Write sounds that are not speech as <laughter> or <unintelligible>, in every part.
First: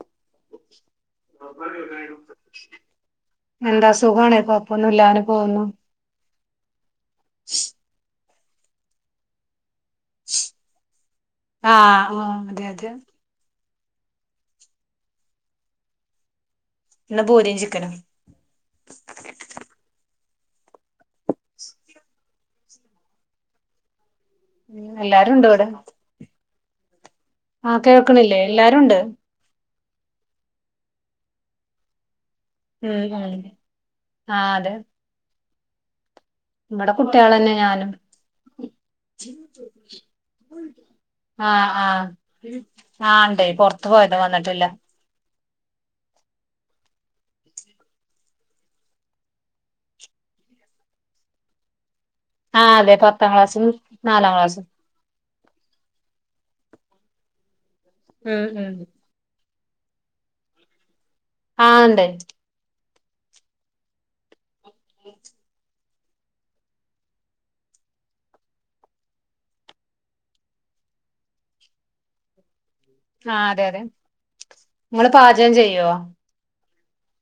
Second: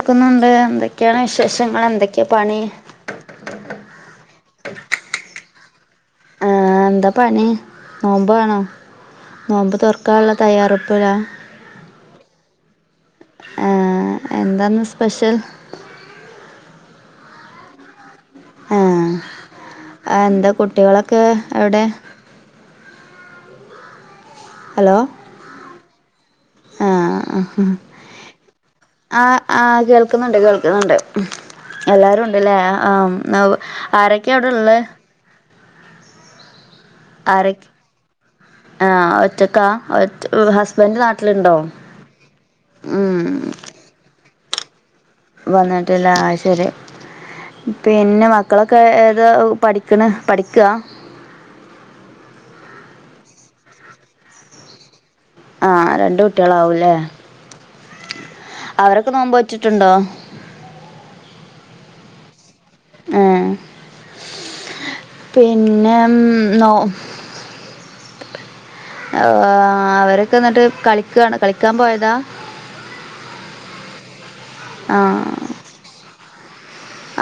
ക്കുന്നുണ്ട്. ന്തൊക്കെയാണ് വിശേഷങ്ങൾ എന്തൊക്ക്യാ പണി. എന്താ സുഖാണേ കോപ്പൊന്നുല്ലാ ങ്ങനെ പോന്നു. ആ എന്താ പണി നോമ്പാണോ? നോമ്പ് തൊർക്- ക്കാള്ള തയ്യാറെട്പ്പിലാ ആഹ് ആഹ് അതെ അതെ ആഹ് എന്താന്ന് സ്പെഷ്യൽ? ന്ന് ഭൂരീം ചിക്കനും ആഹ് ആന്താ കുട്ടികളൊക്കെ എവിടെ? ഉം ഹലോ എല്ലാരുണ്ട് ഇവ്ടെ. ആ അഹ് ആ കേൾക്കണില്ലേ? എല്ലാരുണ്ട്. ആഹ് കേൾക്കുന്നുണ്ട് കേൾക്കുന്നുണ്ട് എല്ലാരുംണ്ടല്ലേ ഉം ഉം ആഹ് ആരൊക്കെ ആഹ് അവിടെള്ള അതെ ഇവിടെ കുട്ടികൾ തന്നെ ആരൊക്കെ ഞാനും ആ ഒറ്റക്കാ ഹസ്ബൻഡ് നാട്ടിലുണ്ടോ ആഹ് ആഹ് ഉം ആഹ് ഉണ്ടേ പുറ ത്ത് പോയതാ വന്നിട്ടില്ല. വന്നിട്ടില്ല ആഹ് ശരി പിന്നെ മക്കളൊക്കെ ഏതാ പഠിക്കണ് പഠിക്കാ ആഹ് അതെ പത്താം ക്ലാസ്സും നാലാം ക്ലാസും ആഹ് രണ്ട കുട്ടികളാവൂല്ലേ? ഉം ഉം നോമ്പ് നോചിട്ടുണ്ടോ ആഹ് ഉണ്ട് ആഹ് <inaudible> പിന്നെ നോ അവരൊക്കെ എന്നിട്ട് കളിക്കയാണ് കളിക്കാൻ പോയതാ ആഹ് അതെ അതെ ആ നിങ്ങള് പാചകം ചെയ്യുവോ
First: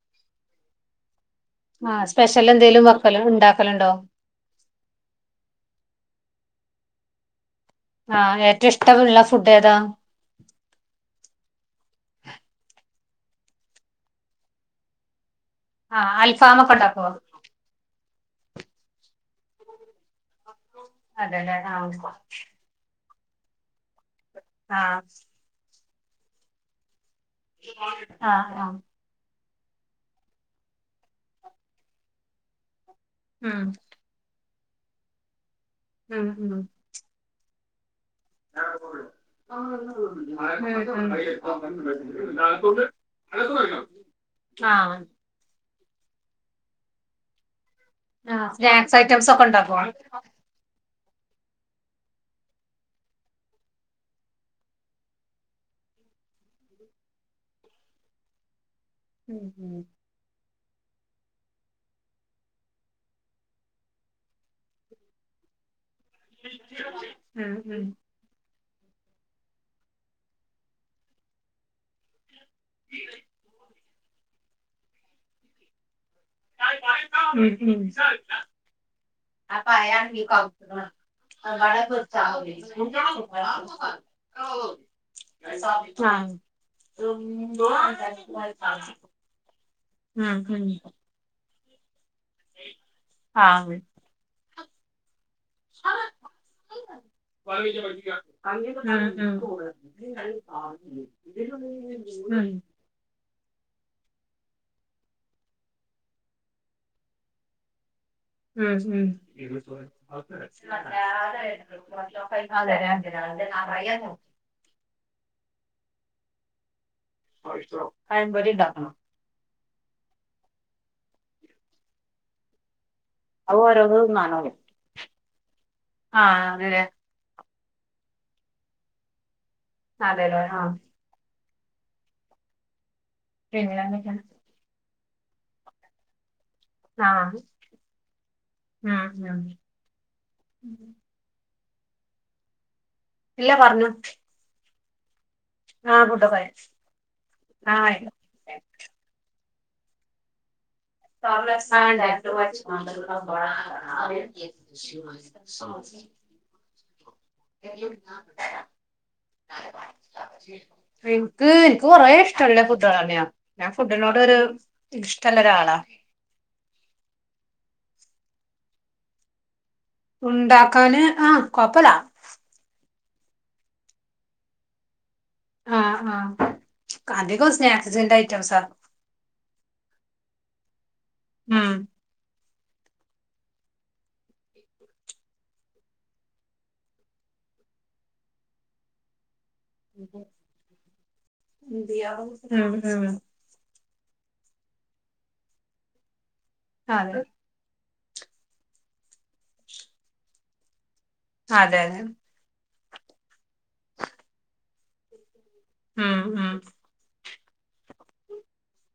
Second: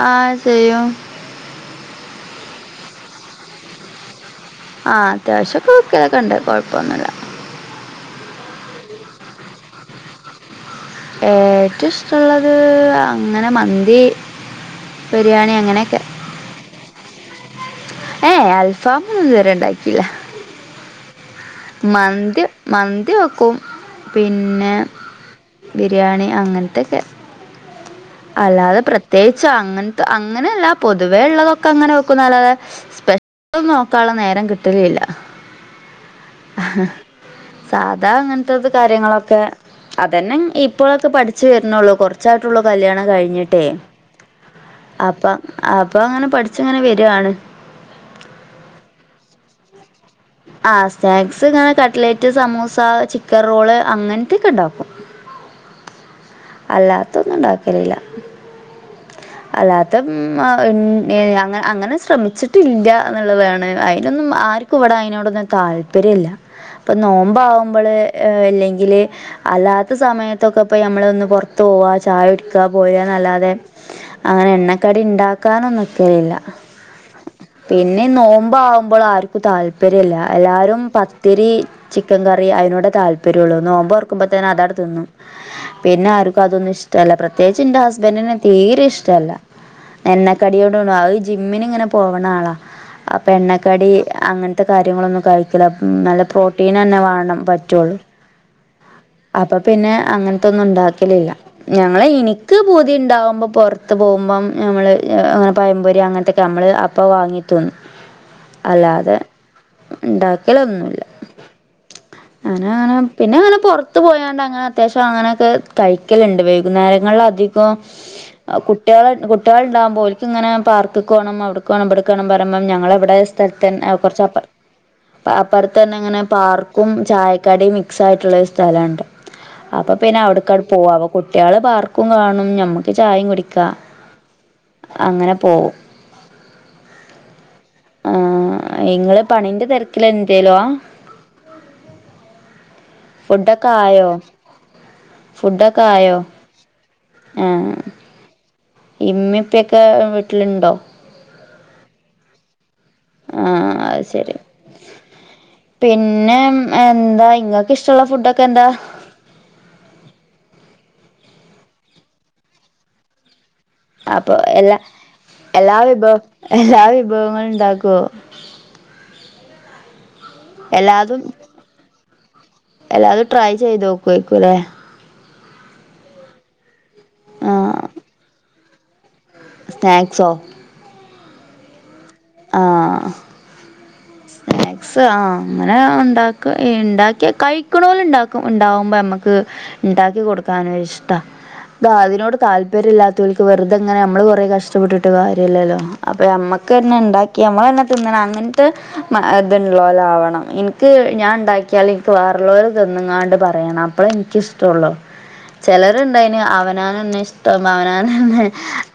ആഹ് ചെയ്യും ആഹ് സ്പെഷ്യൽ എന്തേലിലും വക്കല് ഉണ്ടാക്കലുണ്ടോ ആഹ് അത്യാവശ്യംക്കേ വേക്കലണ്ട് കുഴപ്പമൊന്നുല്ല ആഹ് ഏറ്റവും ഇഷ്ടമുള്ള ഫുഡ് ഏതാ ഏറ്റവും ഇഷ്ടമുള്ളത് അങ്ങനെ മന്തി ബിരിയാണിയ ആഹ് അൽഫാമ്ക്ക ഒണ്ടാക്ക്‌വോ ഏയ് അൽഫാമ് ഒന്നും ഇത് വരെ ഉണ്ടാക്കിയില്ല അതെല്ലെ മന്തി മന്തി വെക്കും പിന്നെ ആഹ് ബിരിയാണി അങ്ങനത്തൊക്കെ <unintelligible> അല്ലാതെ പ്രത്യേകിച്ച് അങ്ങനത്തെ അങ്ങനെയല്ല പൊതുവേ ഉള്ളതൊക്കെ അങ്ങനെ വെക്കും അല്ലാതെ സ്‌ ഉം അതോന്നും നോക്കാനുള്ള നേരം കിട്ടനില്ല ഉം ഉം <inaudible> സാധാ അങ്ങനത്തെത് കാര്യങ്ങളൊക്കെ അതന്നെ ആഹ് ഇപ്പോഴൊക്കെ പഠിച്ചു വരണള്ളൂ കുറച്ചായിട്ടുള്ളു കല്യാണം കഴിഞ്ഞിട്ടെ ആഹ് അപ്പ അപ്പൊ അങ്ങനെ പഠിച്ചങ്ങനെ വരുണ് ആഹ് സ്നാക്സ് ഐറ്റംസ്ക്കെ ഉണ്ടാക്കുമോ ആഹ് സ്നാക്സ് അങ്ങനെ കട്ലറ്റ് സമൂസ ചിക്കൻ റോള് അങ്ങനത്തൊക്കെ ഉണ്ടാക്കും അല്ലാത്ത ഒന്നും ഉണ്ടാക്കലില്ല ഉം ഉം അല്ലാത്ത ഉം അങ്ങനെ ശ്രമിച്ചിട്ടില്ല എന്നുള്ളതാണ് അതിനൊന്നും ആർക്കും ഇവിടെ അതിനോട് ഒ ന്നും താല്പര്യല്ല അപ്പൊ നോമ്പ് ഉം ഉം ആകുമ്പോളേ അല്ലെങ്കിൽ അല്ലാത്ത സമയത്തൊക്കെ പോ നമ്മള് ഒന്ന് പുറത്ത് പോവാ ചായക്കു ഇക്ക പോയ അല്ലാതെ അങ്ങനെ എണ്ണക്കടി ഉണ്ടാക്കാൻ നിക്കലില്ല ഉം ഉം പിന്നെ നോമ്പ് ആകുമ്പോൾ ആർക്കും അപ്പൊ അയാൾ താല്പര്യല്ല ഈ കൊ- എല്ലാവരും പത്തിരി വട ചിക്കൻ കറി പൊരിച്ചാവൂലേ? ആഹ് ഉം അതിനോടെ ഉം താല്പര്യം ഉള്ളൂ ആഹ് നോമ്പ് തുറക്കുമ്പോൾത്തന്നെ അത് അങ്ങടെ തിന്നും പിന്നെ ആർക്കും അതൊന്നും ഇഷ്ടല്ല പ്രത്യേകിച്ച് എന്റെ ഹസ്ബൻറിന് തീരെ ഇഷ്ടല്ല എണ്ണക്കടിയോട്ണു ജിമ്മിന് ഇങ്ങനെ പോവണ ആളാ അപ്പൊ എണ്ണക്കടി അങ്ങനത്തെ കാര്യങ്ങളൊന്നും കഴി ക്കുല നല്ല പ്രോട്ടീൻ തന്നെ വേണം പറ്റുള്ളു അപ്പൊ പിന്നെ അങ്ങ ത്തെ ഒന്നും ഉം ഉണ്ടാക്കലില്ല ഞങ്ങൾ ഉം ഉം എനിക്ക് ബു ദ്ധി ഉണ്ടാകുമ്പോൾ പുറത്ത് പോകുമ്പം നമ്മൾ അങ്ങനെ പയമ്പൊരി അങ്ങനത്തൊക്കെ നമ്മൾ അപ്പോൾ വങ്ങിട്ട് വന്ന് <inaudible> മ് മ് ഉണ്ടാക്കലൊന്നുമില്ല അങ്ങനെ അങ്ങനെ പിന്നെ അങ്ങനെ പുറത്ത് <unintelligible> പോയാണ്ട് അങ്ങനെ അത്യാവശ്യം അങ്ങനെയൊക്കെ കഴിക്കലുണ്ട് വൈകുന്നേരങ്ങളില അധികം പഴംപൊരി ഉണ്ടാക്കണം കുട്ടികളെ കുട്ടികളണ്ടാവക്പോ ഓലോക് ഇങ്ങന പാർക്കക്ക് പോണം അവിടുക്ക് വേണം ഇവിടടു വേണം പറുയുമ്പം ഞങ്ങളിവിടെ ത അത് തന്നെ ഓരോന്ന് തിന്നാനോ കുറച്ച്പ്പറം. അപ്പുറത്ത് തന്നെ അങ്ങനെ ആ അതെ പാർക്കും ചായക്കടയും മിക്സയിയിട്ടുള്ളൊ ഒരു സ്ഥലമുണ്ട്. അപ്പൊ പിന്നെ അതെല്ലോ അവിടുക്ക ആ പോകും അ കുട്ടികള് പാർക്കും കാണും ഞമ്മക്ക് ചായയും കുടിക്ക പ്രേമിലന്നക്കാ അങ്ങനെ പോകവും. ആഹ ഉം ഉം പണി ന്റെ തിരക്കില എന്തേലുവ. ഇല്ല ഫുഡൊക്കെ പറഞ്ഞു ആയോ ഫുഡൊക്കെ ആ ആയോ ഫുഡൊക്കെ ആയി. ആഹ. ആ ആയി ഇമ്മിപ്പൊക്കെ വീട്ടിലുണ്ടോ? ആ അത് ശരി <unintelligible> പിന്നെ <inaudible> കാന്താ നിക്ക് എനിക്ക് കൊറെേ ഇഷ്ടല്ലേ കൂട്ടികലനിന്നെയാ. ഞാൻ ഫുഡിനോട് അപ്പോൾ ഒരു എല്ലാ ഇഷ്ടമുള്ള എല്ലാ ഒരാളാ. വിഭവം എല്ലാ വിഭവങ്ങളും ഉണ്ടാക്കുവോ. ഉണ്ടാക്കാന് എല്ലാതും ആഹ കൊപ്പല. എല്ലാതും ട്രൈ ചെയ്ത് നോക്കുവേക്കും അല്ലേ. ആഹ ആഹ അധിക ആഹ് സ്നാക്സ് സിന്റ് ഐറ്റംസ സ്നാക്സോ ഉം ആഹ ആഹ അങ്ങനെ ഉണ്ട ഉണ്ടാക്കിയ കഴിക്കണല ണ്ടകിയ ഉണ്ടാവുമ്പോ നമ്മക്ക് ണ്ടാക്കി ഉം കൊടുക്കാന് ഇഷ്ട ത് അതിനോട് താല്പര്യം ഉം ല്ലാത്തോൽക്ക് വെറുതെങ്ങനെ നമ്മള് കുറേ കഷ്ടപ്പെട്ടിട്ട് കാര്യല്ലല്ലോ അപ്പൊ നമ്മക്ക് അതെ ന്നെണ്ടാക്കി നമ്മളന്നെ തിന്നണം അങ്ങിൻത്തെ ത്ള്ളോലാവണം ഇൻക്ക് ഞാൻ അതെ ണ്ടാക്കിയാല അതെ എനിക്ക് വേറെ ള്ളോല് തിന്ന്ങ്ങാണ്ട് പറയണം അപ്പ്ളെ ഇൻക്കിഷ്ട്ടൊള്ളൂ ഉം ചലരുണ്ടായിന് ഉം അവനാണന്നെ ഇഷ്ടം അവനാണന്നെ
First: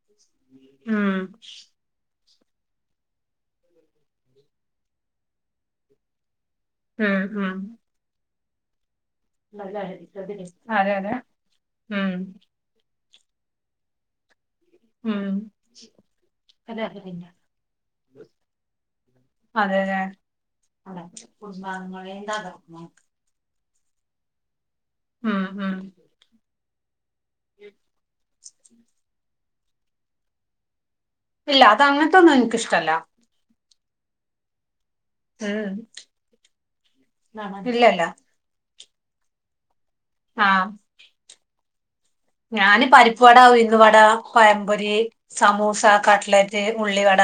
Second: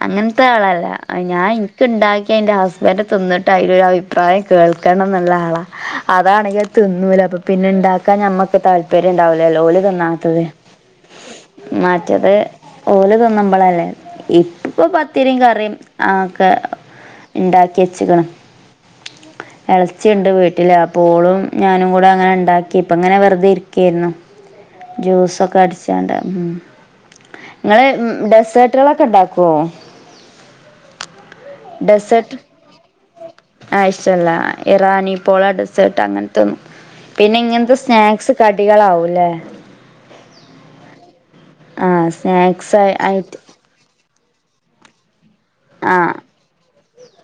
അങ്ങനത്തെ ആളല്ല ഉം ഞാൻ ക്ക് ണ്ടാക്കി അയ്ന്റെ ഹസ്ബന്റ് തിന്നിട്ട് അയ്ലൊരു അഭിപ്രായം കേൾക്കണം ന്നുള്ള ആളാ അതാണെങ്കി തിന്നൂല ഉം അപ്പൊ ഉം പിന്നെ ണ്ടാക്കാ ഞമ്മക്ക് താൽ പര്യം ണ്ടാവുലല്ലോ ഓല് തിന്നാത്തത് അതെ അതെ ഉം മറ്റത് ഓല് തോന്നുമ്പളല്ലേ ഇപ് ഇപ്പൊ ഉം പത്തിരിം കറിം ആ ഒക്കെ ണ്ടാക്കിച്ച്ക്ക്ണ് അതെല്ലേ എളച്ചിണ്ട് വീട്ടില് അപ്പൊ ഓളും ഞാനും കൂടെ അങ്ങനെ ഉണ്ടാക്കി ഇപ്പങ്ങ നെ വെറുതെ ഇരിക്കേരുന്നു ഉം ജ്യൂസൊക്കെ ഉം അടിച്ചാണ്ടാർന്നു ങ്ങള് ഡെസേർട്ടുകളൊക്കെ ണ്ടാക്കുവോ. ഇല്ല അത അങ്ങൻത്തൊന്നും ഡെസേർട്ട് എൻക്കിഷ്ടല്ല. ആ ഇഷല്ല ഇറാനി പോള ഉം ഡെസേർട്ട് അങ്ങനത്തൊന്നും പിന്നെ ഇങ്ങനത്തെ ഇല്ലല്ല സ്നാക്സ് കടികളാവൂലെ? ആ സ്നാക്സ് ഞാന് പരിപ്പ് ആയിട്ട് വടാ ഉഴുന്നുവടാ പഴംപൊരി, സമൂസ, ആ കട്ലറ്റ്, ഉള്ളിവട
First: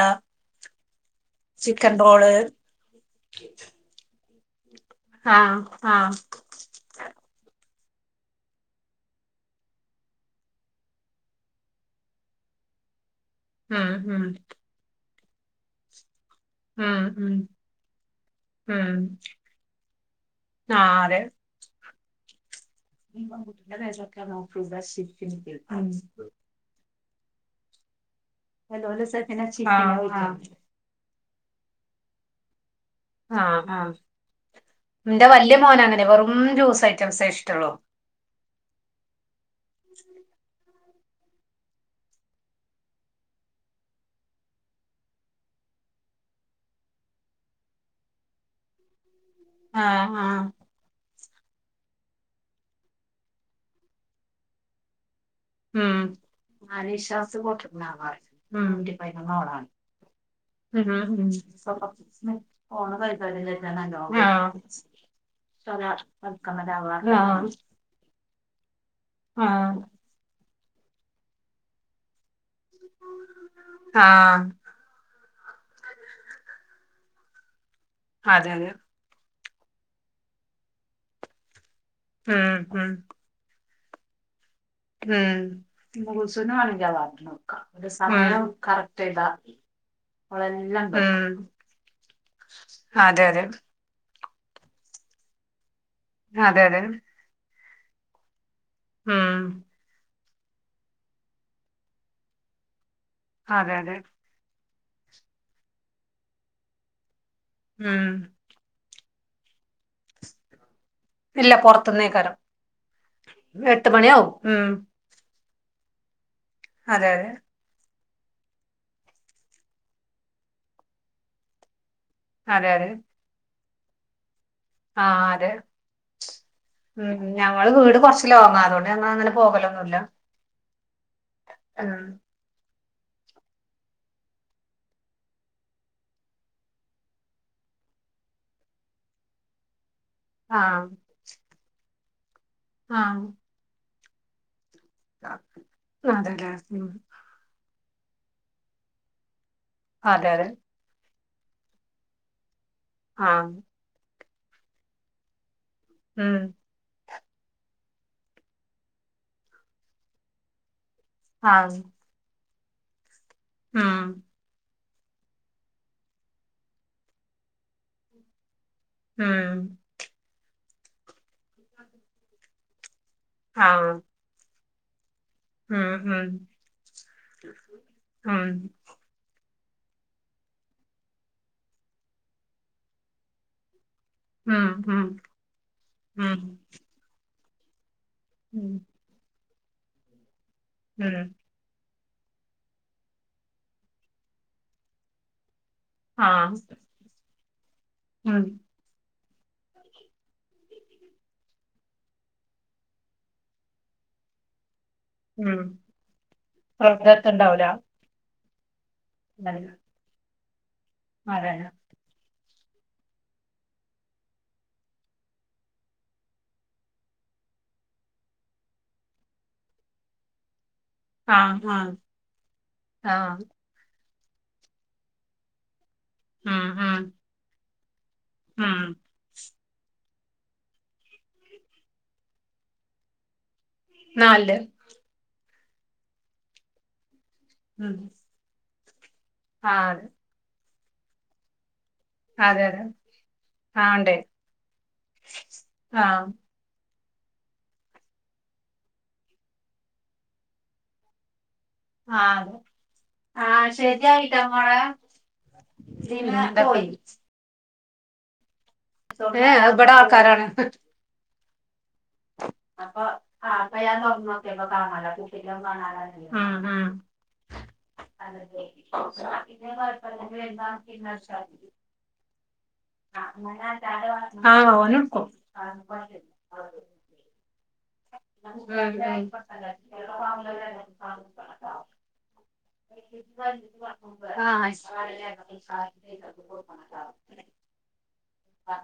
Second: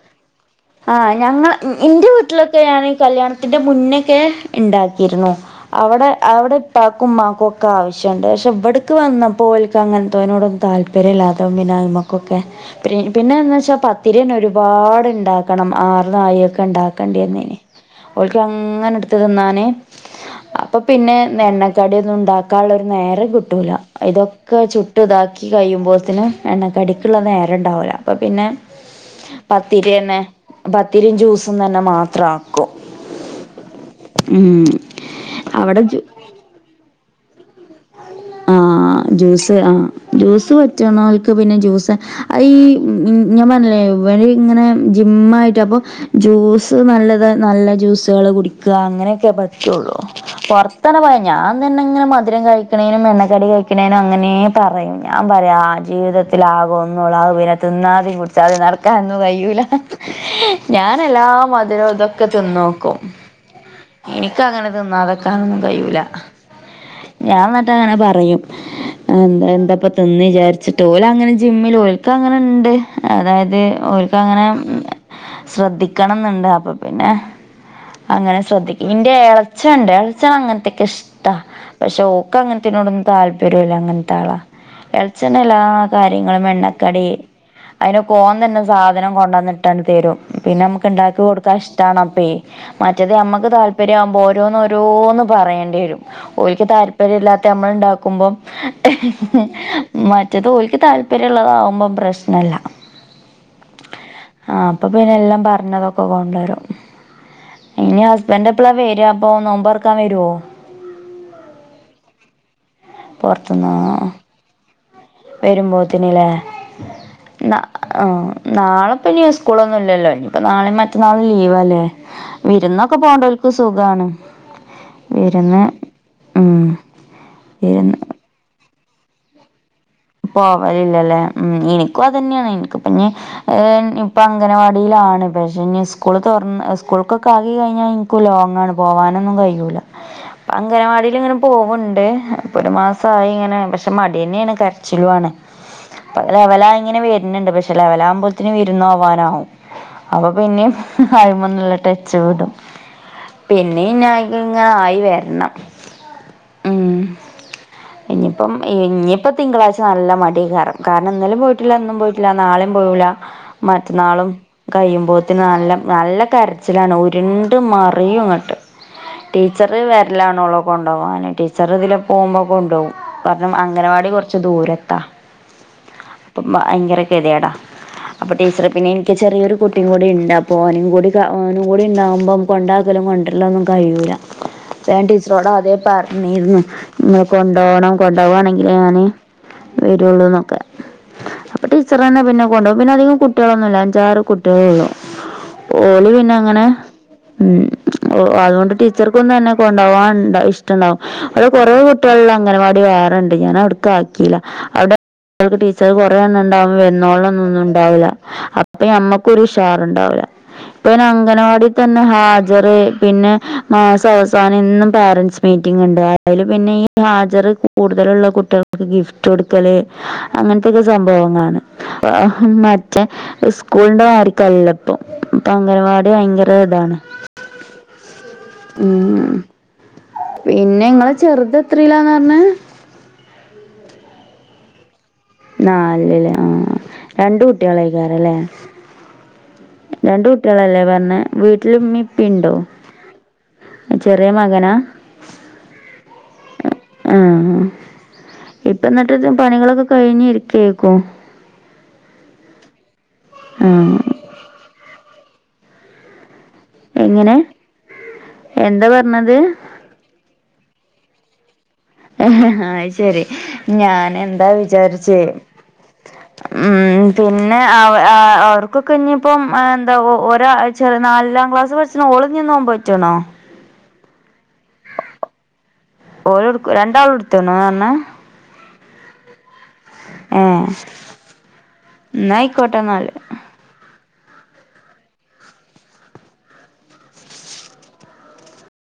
ആ ഞങ്ങൾ ചിക്കൻ ഇന്റെ റോള് വീട്ടിലൊക്കെ ഞാനീ കല്യാണത്തിന്റെ മുന്നൊക്കെ ഉണ്ടാക്കിയിരുന്നു. ആഹ് അവിടെ ആഹ് അവിടെ പാക്കുമ്മാക്കും ഒക്കെ ആവശ്യണ്ട് പക്ഷേ ബട്ക്ക് വന്നാപ്പോൽക്ക് അങ്ങനത്തെനോടൊ താല്പര്യല്ലാതും പിന്നെയ്മ ഓക്കെ പി പിന്നെന്ന് വെച്ചാൽ ഉം ഉം പത്തിരിന ഒരുപാട്ണ്ടാക്കണം ആർന്നായിക്കെ ഉം ഉം ഉണ്ടാക്കണ്ടിന്നേന് ഓൽക്ക് അങ്ങനെ ഉം ട്ത്ത് തിന്നാനെ. അപ്പൊ ആഹ് പിന്നെ അതെ എണ്ണക്കടിന്നും ഉണ്ടാക്കാള്ളൊരു നേരെം കിട്ടൂല ഇതൊ ക്കെ ചുട്ട് താക്കി ആഹ് കഴുമ്പോത്തിന് എണ്ണക്കടിക്കുള്ള നേരംണ്ടാവുല അപ്പ പിന്നെ ഹലോ ഹലോ സ പിനച്ച പത്തിരിം ജ്യൂസും തന്നെ മാത്രം ആക്കും ആ ആ ഉം ന്റെ വല്യ മോന് അവിടെ അങ്ങനെ വെറും ജ്യൂസ് ഐറ്റംസേ ഇഷ്ടള്ളൂ ആ ജ്യൂസ് ആ ജ്യൂസ് പറ്റണോൽക്ക് പിന്നെ ജ്യൂസ് അ ഈ ഞാൻ പറഞ്ഞില്ലേ ഇവര് ഇങ്ങനെ ജിം ആയിട്ട് അപ്പൊ ജ്യൂസ് നല്ലത് നല്ല ജ്യൂസുകള് കുടിക്കും ക്ക് അങ്ങനെയൊക്കെ പറ്റുള്ളൂ ആഹ് ആഹ് പുറത്ത തന്നെ പോയാ ഞാൻ തന്നെ ഇങ്ങനെ മധുരം കഴിക്കണ എന്നും എണ്ണക്കടി കഴിക്ക്ണേന് അങ്ങനെ പറയും ഞാൻ പറയാ ആ ഉം ജീവിതത്തില ആകോ ഒന്നുംള്ള പിന്നെ തിന്നാതി കുടിച്ചാതി ഉം നടക്കാനോന്നും കഴിയുല ഞൻ ഉം എല്ലാ ഉം മധരം ഇതൊക്കെ തിന്നോക്കും എനിക്ക് ആഹ് അങ്ങനെ തിന്നാത ക്കാൻ കയൂല ഞാൻ ആഹ് ന ക്ക അങ്ങനെ പറയും ആഹ് എന്താപ്പ തിന്ന് വിചാരിച്ചിട്ട് ഓല അങ്ങനെ ജിമ്മിൽ പോ പ്പ അങ്ങനെ ഇണ്ട് അതായത് ഒൽക്ക് അങ്ങനെ ആഹ് ശ്രദ്ധിക്കണം ന്ന്ണ്ട് അപ്പൊ പിന്നെ അങ്ങനെ അതെ അതെ ശ്രദ്ധിക്കും ഇന്റെ എളച്ചണ്ട് എളച്ചന് അങ്ങനത്തൊക്കെ ഇഷ്ട പക്ഷെ ഒ ക്ക് ഉം ഉം അങ്ങനത്തിനോടോന്നും താല്പര്യല്ല അങ്ങൻത്ത ആളാ എളച്ചൻ ഉം എല്ലാ കാര്യങ്ങളും എണ്ണക്കടി അയിനൊക്കെ ഓൻ ഉം തന്നെ സാധനം കൊണ്ടന്ന് ട്ടണ്ട് തരും പിന്നെ നമ്മക്ക് ഉം ണ്ടാക്കികൊടുക്കൻ ഇഷ്ട്ടാണപ്പേ മറ്റേ അതെ അതെ നമ്മക്ക് താല് താല്പര്യകുമ്പോ ഓരോന്ന് ഓരോന്ന് പറയേണ്ടിരും അതെ ഓൽക്ക് അതെ താല് പര്യല്ലാത്ത നമ്മൾണ്ടാക്കുമ്പോ ഉം മറ്റത് ഓൽക്ക് താല്പര്യള്ളതാകുമ്പ പ്രശ്നല്ല അതെ അതെ ആ അപ്പൊ പിന്നെ എല്ലാം പറഞ്ഞതൊക്കെ കൊണ്ടുവരും ഇനി ഉം ഹസ്ബൻഡ എപ്പളാ വര അപ്പോ നോമ്പറക്കാൻ വരോ? ഇല്ല പുറത്ത്ന്നേക്കരം എട്ട് മണിയാവും ഉം വരുമ്പോത്തിന്ലെ അതെ അതെ ന ആ നാളെപ്പം ഇനി സ്കൂളൊന്നും ഇല്ലല്ലോ ഇനിയിപ്പോൾ നാളെയും മറ്റന്നാളും ലീവല്ലേ അതെ അതെ വിരുന്നൊക്കെ പോണ്ടോൽക്ക് സുഖാണ് ആഹ് അതെ വിരുന്ന് ഉം ഉം ഞങ്ങള് വീട് വിരുന്ന് കുറച്ച് ലോങ്ങ അതോണ്ട് ഞങ്ങ അങ്ങനെ പോകലൊന്നുല്ല പോവലില്ലല്ലേ ഉം ഇനിക്കും അതനെയാണ് ഇനിക്ക്പ്പഞ്ഞ് അഹ് ഇപ്പൊ അംഗനവാടിയിലാണ് പക്ഷെ ഇഞ്ഞ് സ്കൂൾ തുറന്ന് സ്കൂൾക്കൊക്കെ ആക കഴിഞ്ഞാൽ ക്കുലോങ്ങാണ് പോവാനൊന്നും കഴൂല്ല ആഹ് അംഗനവാടിൽ ഇങ്ങനെ പോവ്ണ്ട് ഒരു ആഹ് മാസായി ഇങ്ങനെ പക്ഷെ മടി ന്നെയാണ് കര ച്ചിലുണ് അതെല്ലേ ഉം ലെവലായിങ്ങനെ വരുന്നുണ്ട് പക്ഷെ ലെവലാമ്പോഴത്തേന് വിരുപോവാനാവും അപ്പൊ അതെ അതെ പിന്നിം അലിമനില്ല ടച്ച് വിടും ആഹ് നീ ഇങ്ങനെ ആയിക്കയിഞ്ഞാ ആയിവര്ണം ഉം ഉം ഇനിയിപ്പം ഇനിയിപ്പം തിങ്കളാഴ്ച നല്ല മടി അയക്കാരം കാരണം ഇന്നലെയും ആ പോയിട്ടില്ല ഇന്നും പോയിട്ടില്ല നാളെയും പോവുല ഉം മറ്റന്നാളും കയുമ്പോഴത്തന് നല്ല നല്ല കരച്ചിലാണ് ഉരുണ്ട് മറിയും ഇങ്ങട്ട് ഉം ടീച്ചർ വരലാണോളേ കൊണ്ടോ വാന് ടീച്ചർ ഇതിലെപോകുമ്പോ കൊണ്ടോകും കണം ആ അംഗനവാടി കുറച്ച് ദൂര ത്താ ഉം ഉം അപ്പൊ ഭയങ്കര ഭയങ്കര കോ തിയേടാ അപ്പൊ ഉം ടീച്ചറ് പിന്നെ ക്ക് ചെറിയൊരു കുട്ടിയും കൂടി ഇണ്ട് അപ്പോൾ ഓനും കൂടി ഓനും കൂടി ഇണ്ടാകുമ്പം കൊണ്ടാക്കലും കൊണ്ട രല്ലൊന്നും കഴിയുല്ല ഉം ഞാൻ ഉം ടീച്ചറോട് അതെ ഉം പറഞ്ഞിന്നു ഇങ്ങള് കൊണ്ടോണം കൊണ്ടോവാണെങ്കിൽ ഉം ഞാന് വരുള്ളൂന്നൊക്കെ ഉം അപ്പൊ ടീച്ചർന്നെ പിന്നെ കൊണ്ടോവും പിന്നെ അധികം കുട്ടികളൊന്നുല്ല അഞ്ചാറ് കുട്ടിളോള്ളു ഓൾ ആ പിന്നെ അങ്ങനെ ഉം ഒ ഉം അതോണ്ട് ട്ടി ടീച്ചർക്കും തന്നെ കൊണ്ടാവാൻ ഇഷ്ടണ്ടാവും അവടെ കൊറേ കുട്ടികളുള്ള അംഗൻവാടി വേറണ്ട് ഞാൻ അവടക്ക് ആക്കി അവിടെ ഉം ടീച്ചർ കൊറേണ്ണം ണ്ടാവുമ്പോ ഒന്നും വെന്നോളണം ന്നും പ്രകൃതത്തുണ്ടാവൂല ണ്ടാവില്ല അപ്പൊ ഞമ്മക്കരു ഉഷാറുണ്ടാവില്ല ഇപ്പ മഴ അങ്കൻവാടി തന്നെ ഹാ അവിടെ പിന്നെ മാസ അവസാനം എന്നും പോരന്റ്സ് മീറ്റിംഗ് ഉണ്ടാവല് ണ്ട് അതില് പിന്നെ ഈ ഹാജർ കൂടുതലുള്ള കുട്ടികൾക്ക് ഗിഫ്റ്റ് കൊടുക്കല് അങ്ങനത്തൊക്കെ ആ സംഭവങ്ങളാണ് ആ ആഹ് മറ്റേ ആ സ് സ്കൂളിൻ്റെ മാരിക്കല്ലല്ലോ ഇപ്പൊ അംഗനവാടി ഭയങ്കര ഉം ഉം ഇതാണ് ഉം പിന്നെ നിങ്ങളെ ചെറുത് എത്രീല്ലാണ്ന്നാ പറഞ്ഞേ <unintelligible> നാലില് നാലില് ലെ ആ രണ്ട് ഉം കുട്ടികളായിരിക്കല്ലേ ആ അതെ രണ്ട് കു കുട്ടികളല്ലേ പറഞ്ഞേ വീട്ടില് ഇമ്മീം ഇപ്പിണ്ടോ അതെ അതെ ആ ഉണ്ട് ചെറിയ മകനാ ആ ആഹ് ഇപ്പ എന്നിട്ട് പണികളൊക്കെ കഴിഞ് ഇരിക്കേക്കും ആ അതെ ആ ശരിയായിട്ടോ മോളെ <unintelligible> എങ്ങനെ എന്താ പറ ഏ എ അത്‌ ഇബടെ ആൾക്കാരാണ് <unintelligible> ആ അത്‌ശരി ഞാൻ എന്താ വിചാരിച്ചേ ഉം പിന്നെ അവ അ അവർക്കൊക്കെ ഇനിയിപ്പം എന്താപ്പൊ ഒരാഴ്ച നാലിലാം ക്ലാസ്സ് പഠിച്ചിണ ഓള് ന്ന് നോമ്പോറ്റ്ണോ <unintelligible> ഓന് ഇട്ക്കും ഓല് ഇടക്കും രണ്ടാളും ഇട്ത്ത്ക്ക്ണ് ന്നാ പറഞ്ഞെ ആഹ് ഏ <unintelligible> എന്നാ ആയിക്കോട്ടെ ആ എന്നാല് ഷ് <unintelligible> കൊടുക്കണംട്ടോ. ആ.